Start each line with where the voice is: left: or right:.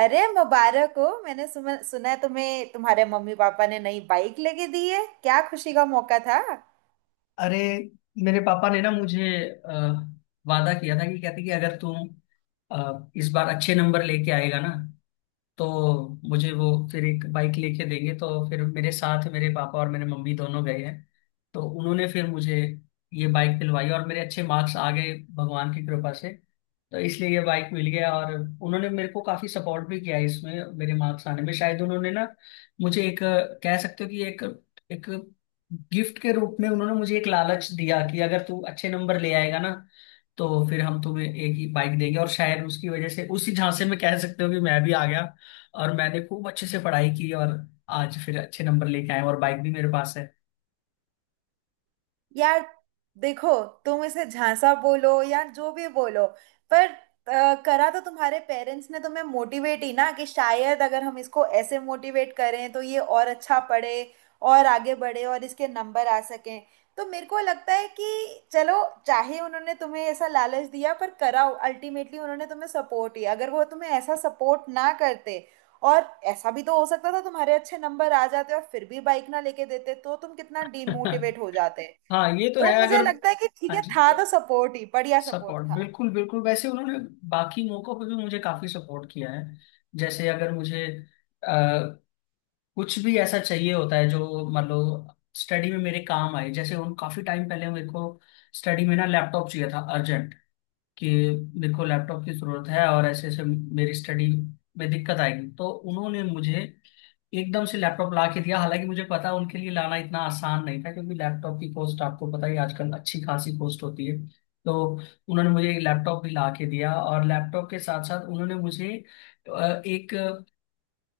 right: अरे, मुबारक हो। मैंने सुना सुना है तुम्हें तुम्हारे मम्मी पापा ने नई बाइक लेके दी है। क्या खुशी का मौका था।
left: अरे, मेरे पापा ने ना मुझे अ, वादा किया था, कि कहते कि अगर तुम इस बार अच्छे नंबर लेके आएगा ना तो मुझे वो फिर एक बाइक लेके देंगे। तो फिर मेरे साथ मेरे पापा और मेरे मम्मी दोनों गए हैं, तो उन्होंने फिर मुझे ये बाइक दिलवाई और मेरे अच्छे मार्क्स आ गए भगवान की कृपा से। तो इसलिए ये बाइक मिल गया, और उन्होंने मेरे को काफी सपोर्ट भी किया इसमें। मेरे मार्क्स आने में शायद उन्होंने ना मुझे एक कह सकते हो कि एक एक गिफ्ट के रूप में उन्होंने मुझे एक लालच दिया कि अगर तू अच्छे नंबर ले आएगा ना तो फिर हम तुम्हें एक ही बाइक देंगे, और शायद उसकी वजह से उसी झांसे में कह सकते हो कि मैं भी आ गया, और मैंने खूब अच्छे से पढ़ाई की, और आज फिर अच्छे नंबर लेके आए और बाइक भी मेरे पास है।
right: यार, देखो, तुम इसे झांसा बोलो या जो भी बोलो, पर करा तो तुम्हारे पेरेंट्स ने तुम्हें मोटिवेट ही ना, कि शायद अगर हम इसको ऐसे मोटिवेट करें तो ये और अच्छा पढ़े और आगे बढ़े और इसके नंबर आ सकें। तो मेरे को लगता है कि चलो, चाहे उन्होंने तुम्हें ऐसा लालच दिया, पर कराओ अल्टीमेटली उन्होंने तुम्हें सपोर्ट ही। अगर वो तुम्हें ऐसा सपोर्ट ना करते और ऐसा भी तो हो सकता था, तुम्हारे अच्छे नंबर आ जाते और फिर भी बाइक ना लेके देते तो तुम कितना डीमोटिवेट हो जाते।
left: हाँ, ये तो
right: तो
left: है
right: मुझे
left: अगर।
right: लगता है कि ठीक
left: हाँ
right: है,
left: जी।
right: था तो सपोर्ट ही, बढ़िया सपोर्ट
left: सपोर्ट
right: था।
left: बिल्कुल बिल्कुल, वैसे उन्होंने बाकी मौकों पे भी मुझे काफी सपोर्ट किया है। जैसे अगर मुझे अ, कुछ भी ऐसा चाहिए होता है जो मान लो स्टडी में मेरे काम आए। जैसे उन काफी टाइम पहले मेरे को स्टडी में ना लैपटॉप चाहिए था अर्जेंट, कि मेरे को लैपटॉप की जरूरत है और ऐसे ऐसे मेरी स्टडी में दिक्कत आएगी, तो उन्होंने मुझे एकदम से लैपटॉप ला के दिया। हालांकि मुझे पता उनके लिए लाना इतना आसान नहीं था, क्योंकि लैपटॉप की कॉस्ट आपको पता ही, आजकल अच्छी खासी कॉस्ट होती है। तो उन्होंने मुझे एक लैपटॉप भी ला के दिया और लैपटॉप के साथ साथ उन्होंने मुझे एक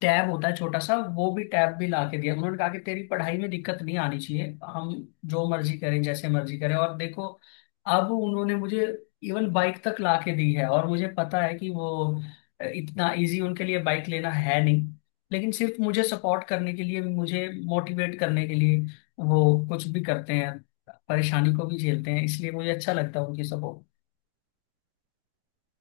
left: टैब होता है छोटा सा, वो भी टैब भी ला के दिया। उन्होंने कहा कि तेरी पढ़ाई में दिक्कत नहीं आनी चाहिए, हम जो मर्जी करें जैसे मर्जी करें। और देखो, अब उन्होंने मुझे इवन बाइक तक ला के दी है, और मुझे पता है कि वो इतना इजी उनके लिए बाइक लेना है नहीं। लेकिन सिर्फ मुझे सपोर्ट करने के लिए, मुझे मोटिवेट करने के लिए वो कुछ भी करते हैं, परेशानी को भी झेलते हैं। इसलिए मुझे अच्छा लगता है उनकी सपोर्ट।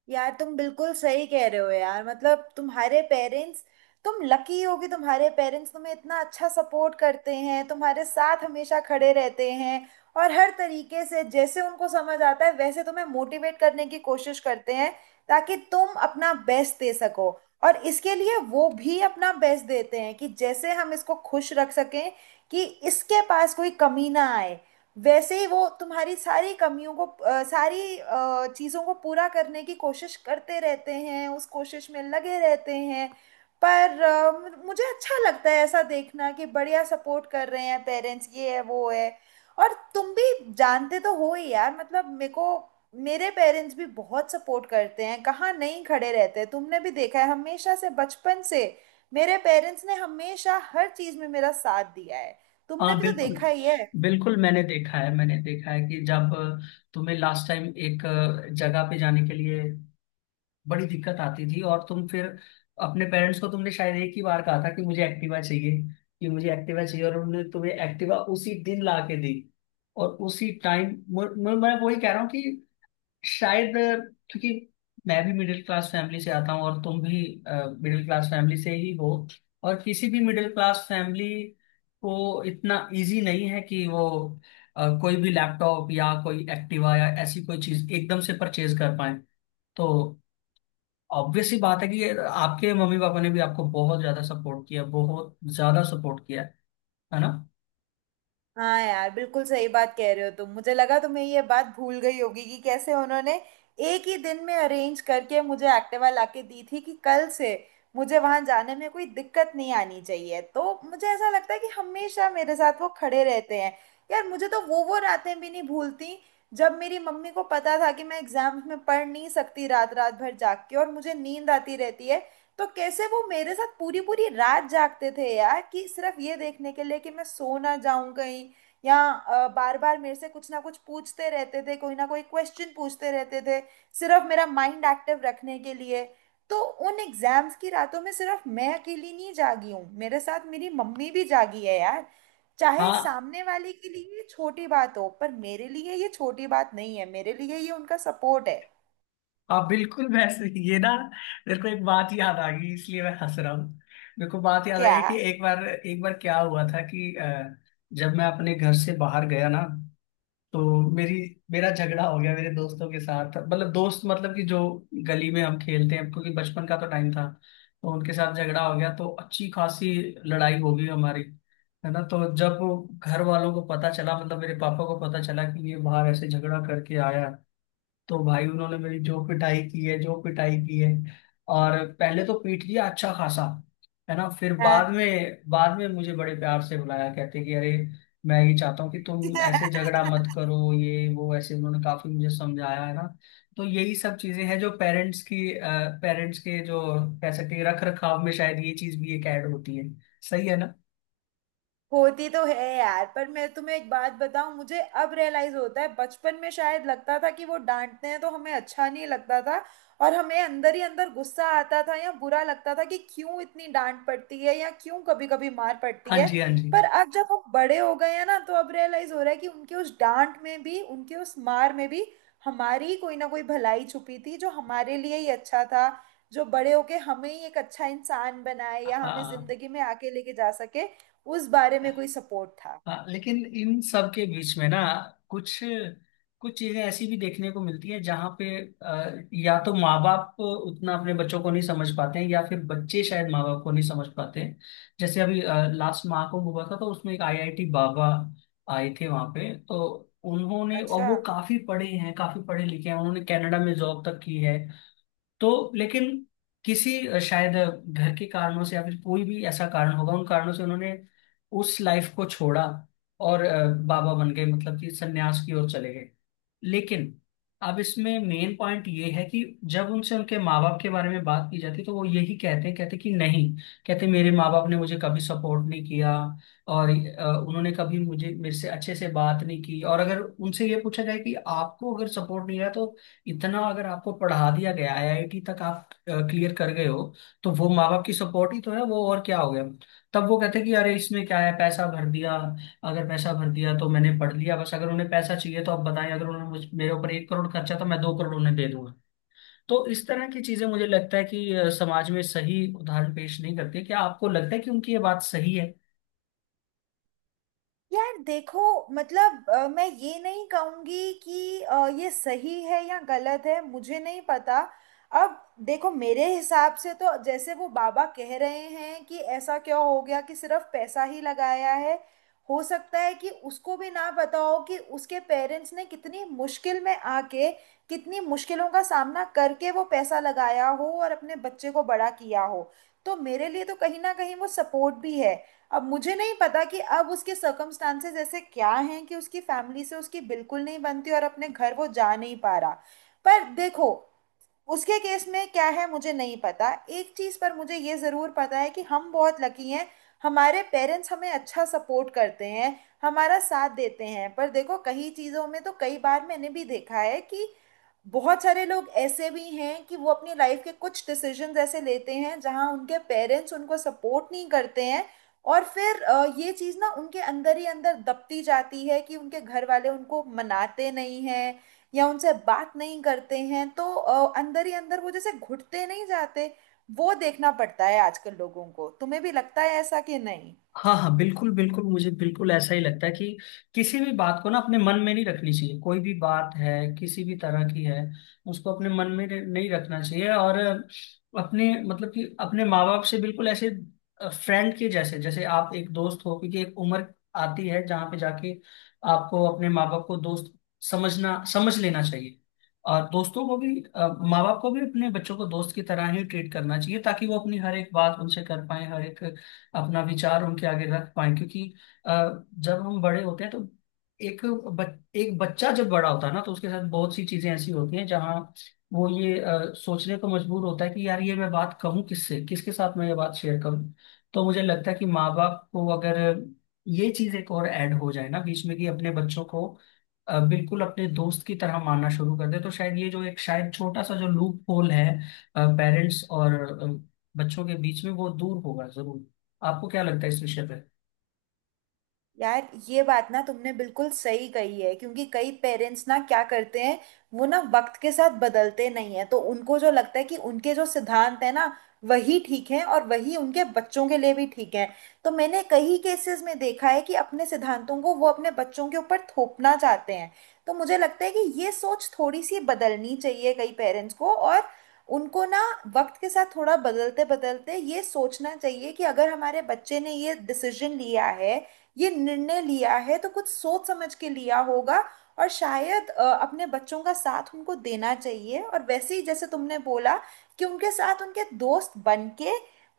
right: यार, तुम बिल्कुल सही कह रहे हो यार। मतलब तुम्हारे पेरेंट्स, तुम लकी हो कि तुम्हारे पेरेंट्स तुम्हें इतना अच्छा सपोर्ट करते हैं, तुम्हारे साथ हमेशा खड़े रहते हैं और हर तरीके से जैसे उनको समझ आता है वैसे तुम्हें मोटिवेट करने की कोशिश करते हैं, ताकि तुम अपना बेस्ट दे सको। और इसके लिए वो भी अपना बेस्ट देते हैं कि जैसे हम इसको खुश रख सकें, कि इसके पास कोई कमी ना आए। वैसे ही वो तुम्हारी सारी कमियों को सारी चीजों को पूरा करने की कोशिश करते रहते हैं, उस कोशिश में लगे रहते हैं। पर मुझे अच्छा लगता है ऐसा देखना कि बढ़िया सपोर्ट कर रहे हैं पेरेंट्स, ये है वो है। और तुम भी जानते तो हो ही यार, मतलब मेरे को मेरे पेरेंट्स भी बहुत सपोर्ट करते हैं, कहाँ नहीं खड़े रहते। तुमने भी देखा है हमेशा से, बचपन से मेरे पेरेंट्स ने हमेशा हर चीज में मेरा साथ दिया है, तुमने
left: हाँ
right: भी तो
left: बिल्कुल
right: देखा ही है।
left: बिल्कुल, मैंने देखा है, मैंने देखा है कि जब तुम्हें लास्ट टाइम एक जगह पे जाने के लिए बड़ी दिक्कत आती थी, और तुम फिर अपने पेरेंट्स को, तुमने शायद एक ही बार कहा था कि मुझे एक्टिवा चाहिए, कि मुझे एक्टिवा चाहिए, और उन्होंने तुम्हें एक्टिवा उसी दिन ला के दी। और उसी टाइम मैं वही कह रहा हूँ कि शायद, क्योंकि मैं भी मिडिल क्लास फैमिली से आता हूँ, और तुम भी मिडिल क्लास फैमिली से ही हो। और किसी भी मिडिल क्लास फैमिली को इतना इजी नहीं है कि वो कोई भी लैपटॉप या कोई एक्टिवा या ऐसी कोई चीज एकदम से परचेज कर पाए। तो ऑब्वियस सी बात है कि ये आपके मम्मी पापा ने भी आपको बहुत ज्यादा सपोर्ट किया, बहुत ज्यादा सपोर्ट किया, है ना?
right: हाँ यार, बिल्कुल सही बात कह रहे हो तुम। मुझे लगा तुम्हें ये बात भूल गई होगी कि कैसे उन्होंने एक ही दिन में अरेंज करके मुझे एक्टिवा लाके दी थी, कि कल से मुझे वहां जाने में कोई दिक्कत नहीं आनी चाहिए। तो मुझे ऐसा लगता है कि हमेशा मेरे साथ वो खड़े रहते हैं। यार, मुझे तो वो रातें भी नहीं भूलती जब मेरी मम्मी को पता था कि मैं एग्जाम्स में पढ़ नहीं सकती रात रात भर जाग के, और मुझे नींद आती रहती है। तो कैसे वो मेरे साथ पूरी पूरी रात जागते थे यार, कि सिर्फ ये देखने के लिए कि मैं सो ना जाऊं कहीं, या बार बार मेरे से कुछ ना कुछ पूछते रहते थे, कोई ना कोई क्वेश्चन पूछते रहते थे, सिर्फ मेरा माइंड एक्टिव रखने के लिए। तो उन एग्जाम्स की रातों में सिर्फ मैं अकेली नहीं जागी हूँ, मेरे साथ मेरी मम्मी भी जागी है यार। चाहे
left: हाँ
right: सामने वाले के लिए ये छोटी बात हो पर मेरे लिए ये छोटी बात नहीं है, मेरे लिए ये उनका सपोर्ट है।
left: आप बिल्कुल ये ना, मेरे को एक बात याद आ गई, इसलिए मैं हंस रहा हूँ। मेरे को बात याद
right: क्या?
left: आई कि एक बार, एक बार क्या हुआ था कि जब मैं अपने घर से बाहर गया ना, तो मेरी मेरा झगड़ा हो गया मेरे दोस्तों के साथ। मतलब दोस्त, मतलब कि जो गली में हम खेलते हैं, क्योंकि बचपन का तो टाइम था। तो उनके साथ झगड़ा हो गया, तो अच्छी खासी लड़ाई हो गई हमारी, है ना। तो जब वो घर वालों को पता चला, मतलब मेरे पापा को पता चला कि ये बाहर ऐसे झगड़ा करके आया, तो भाई उन्होंने मेरी जो पिटाई की है, जो पिटाई की है। और पहले तो पीट दिया अच्छा खासा, है ना। फिर
right: हाँ।
left: बाद में मुझे बड़े प्यार से बुलाया, कहते कि अरे, मैं ये चाहता हूँ कि तुम ऐसे झगड़ा मत करो, ये वो ऐसे उन्होंने काफी मुझे समझाया, है ना। तो यही सब चीजें हैं जो पेरेंट्स के जो कह सकते हैं रख रखाव में शायद ये चीज भी एक ऐड होती है। सही है ना।
right: होती तो है यार, पर मैं तुम्हें एक बात बताऊं, मुझे अब रियलाइज होता है, बचपन में शायद लगता था कि वो डांटते हैं तो हमें अच्छा नहीं लगता था, और हमें अंदर ही अंदर गुस्सा आता था या बुरा लगता था कि क्यों इतनी डांट पड़ती है या क्यों कभी कभी मार पड़ती
left: हाँ
right: है।
left: जी, हाँ जी।
right: पर अब जब हम बड़े हो गए हैं ना, तो अब रियलाइज हो रहा है कि उनके उस डांट में भी, उनके उस मार में भी हमारी ही कोई ना कोई भलाई छुपी थी, जो हमारे लिए ही अच्छा था, जो बड़े होके हमें ही एक अच्छा इंसान बनाए या हमें
left: हाँ
right: जिंदगी में आगे लेके जा सके। उस बारे में कोई सपोर्ट था।
left: हाँ, लेकिन इन सब के बीच में ना कुछ कुछ चीजें ऐसी भी देखने को मिलती है, जहाँ पे या तो माँ बाप उतना अपने बच्चों को नहीं समझ पाते हैं, या फिर बच्चे शायद माँ बाप को नहीं समझ पाते हैं। जैसे अभी लास्ट माह को हुआ था, तो उसमें एक आईआईटी बाबा आए थे वहाँ पे। तो उन्होंने, और
right: अच्छा।
left: वो काफी पढ़े हैं, काफी पढ़े लिखे हैं, उन्होंने कनाडा में जॉब तक की है। तो लेकिन किसी शायद घर के कारणों से या फिर कोई भी ऐसा कारण होगा, उन कारणों से उन्होंने उस लाइफ को छोड़ा और बाबा बन गए, मतलब कि सन्यास की ओर चले गए। लेकिन अब इसमें मेन पॉइंट ये है कि जब उनसे उनके माँ बाप के बारे में बात की जाती है, तो वो यही कहते हैं, कहते कि नहीं, कहते मेरे माँ बाप ने मुझे कभी सपोर्ट नहीं किया। और उन्होंने कभी मुझे, मेरे से अच्छे से बात नहीं की। और अगर उनसे ये पूछा जाए कि आपको अगर सपोर्ट नहीं रहा, तो इतना अगर आपको पढ़ा दिया गया, आईआईटी तक आप क्लियर कर गए हो, तो वो माँ बाप की सपोर्ट ही तो है, वो और क्या हो गया। तब वो कहते कि अरे इसमें क्या है, पैसा भर दिया। अगर पैसा भर दिया तो मैंने पढ़ लिया, बस। अगर उन्हें पैसा चाहिए तो आप बताएं, अगर उन्होंने मुझ मेरे ऊपर 1 करोड़ खर्चा तो मैं 2 करोड़ उन्हें दे दूंगा। तो इस तरह की चीजें मुझे लगता है कि समाज में सही उदाहरण पेश नहीं करती। क्या आपको लगता है कि उनकी ये बात सही है?
right: यार देखो, मतलब मैं ये नहीं कहूंगी कि ये सही है या गलत है, मुझे नहीं पता। अब देखो, मेरे हिसाब से तो जैसे वो बाबा कह रहे हैं कि ऐसा क्या हो गया कि सिर्फ पैसा ही लगाया है। हो सकता है कि उसको भी ना पता हो कि उसके पेरेंट्स ने कितनी मुश्किल में आके, कितनी मुश्किलों का सामना करके वो पैसा लगाया हो और अपने बच्चे को बड़ा किया हो। तो मेरे लिए तो कहीं ना कहीं वो सपोर्ट भी है। अब मुझे नहीं पता कि अब उसके सर्कमस्टांसेस ऐसे क्या हैं कि उसकी फैमिली से उसकी बिल्कुल नहीं बनती और अपने घर वो जा नहीं पा रहा। पर देखो, उसके केस में क्या है मुझे नहीं पता। एक चीज़ पर मुझे ये ज़रूर पता है कि हम बहुत लकी हैं, हमारे पेरेंट्स हमें अच्छा सपोर्ट करते हैं, हमारा साथ देते हैं। पर देखो, कई चीज़ों में तो कई बार मैंने भी देखा है कि बहुत सारे लोग ऐसे भी हैं कि वो अपनी लाइफ के कुछ डिसीजंस ऐसे लेते हैं जहां उनके पेरेंट्स उनको सपोर्ट नहीं करते हैं। और फिर ये चीज़ ना उनके अंदर ही अंदर दबती जाती है कि उनके घर वाले उनको मनाते नहीं हैं या उनसे बात नहीं करते हैं। तो अंदर ही अंदर वो जैसे घुटते नहीं जाते, वो देखना पड़ता है आजकल लोगों को। तुम्हें भी लगता है ऐसा कि नहीं?
left: हाँ हाँ, बिल्कुल बिल्कुल, मुझे बिल्कुल ऐसा ही लगता है कि किसी भी बात को ना अपने मन में नहीं रखनी चाहिए, कोई भी बात है, किसी भी तरह की है। उसको अपने मन में नहीं रखना चाहिए। और अपने, मतलब कि अपने माँ बाप से बिल्कुल ऐसे फ्रेंड के जैसे, जैसे आप एक दोस्त हो। क्योंकि एक उम्र आती है जहाँ पे जाके आपको अपने माँ बाप को दोस्त समझ लेना चाहिए। और दोस्तों को भी माँ बाप को भी अपने बच्चों को दोस्त की तरह ही ट्रीट करना चाहिए, ताकि वो अपनी हर एक बात उनसे कर पाए, हर एक अपना विचार उनके आगे रख पाए। क्योंकि अ, जब हम बड़े होते हैं तो एक बच, एक बच्चा जब बड़ा होता है ना, तो उसके साथ बहुत सी चीजें ऐसी होती हैं जहाँ वो ये सोचने को मजबूर होता है कि यार ये मैं बात कहूँ किससे, किसके साथ मैं ये बात शेयर करूँ। तो मुझे लगता है कि माँ बाप को अगर ये चीज एक और ऐड हो जाए ना बीच में, कि अपने बच्चों को बिल्कुल अपने दोस्त की तरह मानना शुरू कर दे, तो शायद ये जो एक शायद छोटा सा जो लूप होल है पेरेंट्स और अ, बच्चों के बीच में, वो दूर होगा जरूर। आपको क्या लगता है इस विषय पे?
right: यार, ये बात ना तुमने बिल्कुल सही कही है, क्योंकि कई पेरेंट्स ना क्या करते हैं, वो ना वक्त के साथ बदलते नहीं है। तो उनको जो लगता है कि उनके जो सिद्धांत है ना, वही ठीक है और वही उनके बच्चों के लिए भी ठीक है। तो मैंने कई केसेस में देखा है कि अपने सिद्धांतों को वो अपने बच्चों के ऊपर थोपना चाहते हैं। तो मुझे लगता है कि ये सोच थोड़ी सी बदलनी चाहिए कई पेरेंट्स को। और उनको ना वक्त के साथ थोड़ा बदलते बदलते ये सोचना चाहिए कि अगर हमारे बच्चे ने ये डिसीजन लिया है, ये निर्णय लिया है, तो कुछ सोच समझ के लिया होगा। और शायद अपने बच्चों का साथ उनको देना चाहिए और वैसे ही जैसे तुमने बोला कि उनके साथ उनके दोस्त बन के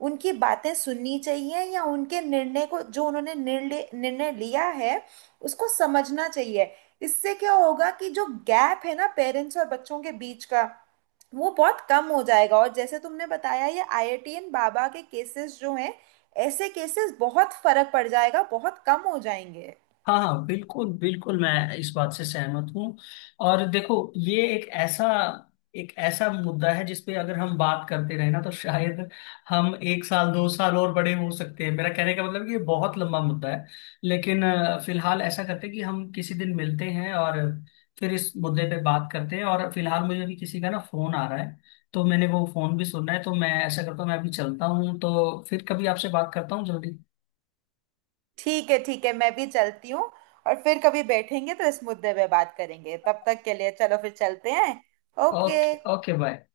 right: उनकी बातें सुननी चाहिए या उनके निर्णय को, जो उन्होंने निर्णय निर्णय लिया है, उसको समझना चाहिए। इससे क्या होगा कि जो गैप है ना पेरेंट्स और बच्चों के बीच का, वो बहुत कम हो जाएगा। और जैसे तुमने बताया ये आईआईटीएन बाबा के केसेस जो हैं, ऐसे केसेस बहुत फर्क पड़ जाएगा, बहुत कम हो जाएंगे।
left: हाँ हाँ, बिल्कुल बिल्कुल, मैं इस बात से सहमत हूँ। और देखो, ये एक ऐसा मुद्दा है जिसपे अगर हम बात करते रहे ना तो शायद हम 1 साल 2 साल और बड़े हो सकते हैं। मेरा कहने का मतलब है कि ये बहुत लंबा मुद्दा है। लेकिन फिलहाल ऐसा करते हैं कि हम किसी दिन मिलते हैं और फिर इस मुद्दे पे बात करते हैं। और फिलहाल मुझे अभी किसी का ना फोन आ रहा है, तो मैंने वो फोन भी सुनना है। तो मैं ऐसा करता हूँ, मैं अभी चलता हूँ, तो फिर कभी आपसे बात करता हूँ जल्दी।
right: ठीक है ठीक है, मैं भी चलती हूँ। और फिर कभी बैठेंगे तो इस मुद्दे पे बात करेंगे, तब तक के लिए चलो फिर चलते हैं। ओके।
left: Okay, okay, bye.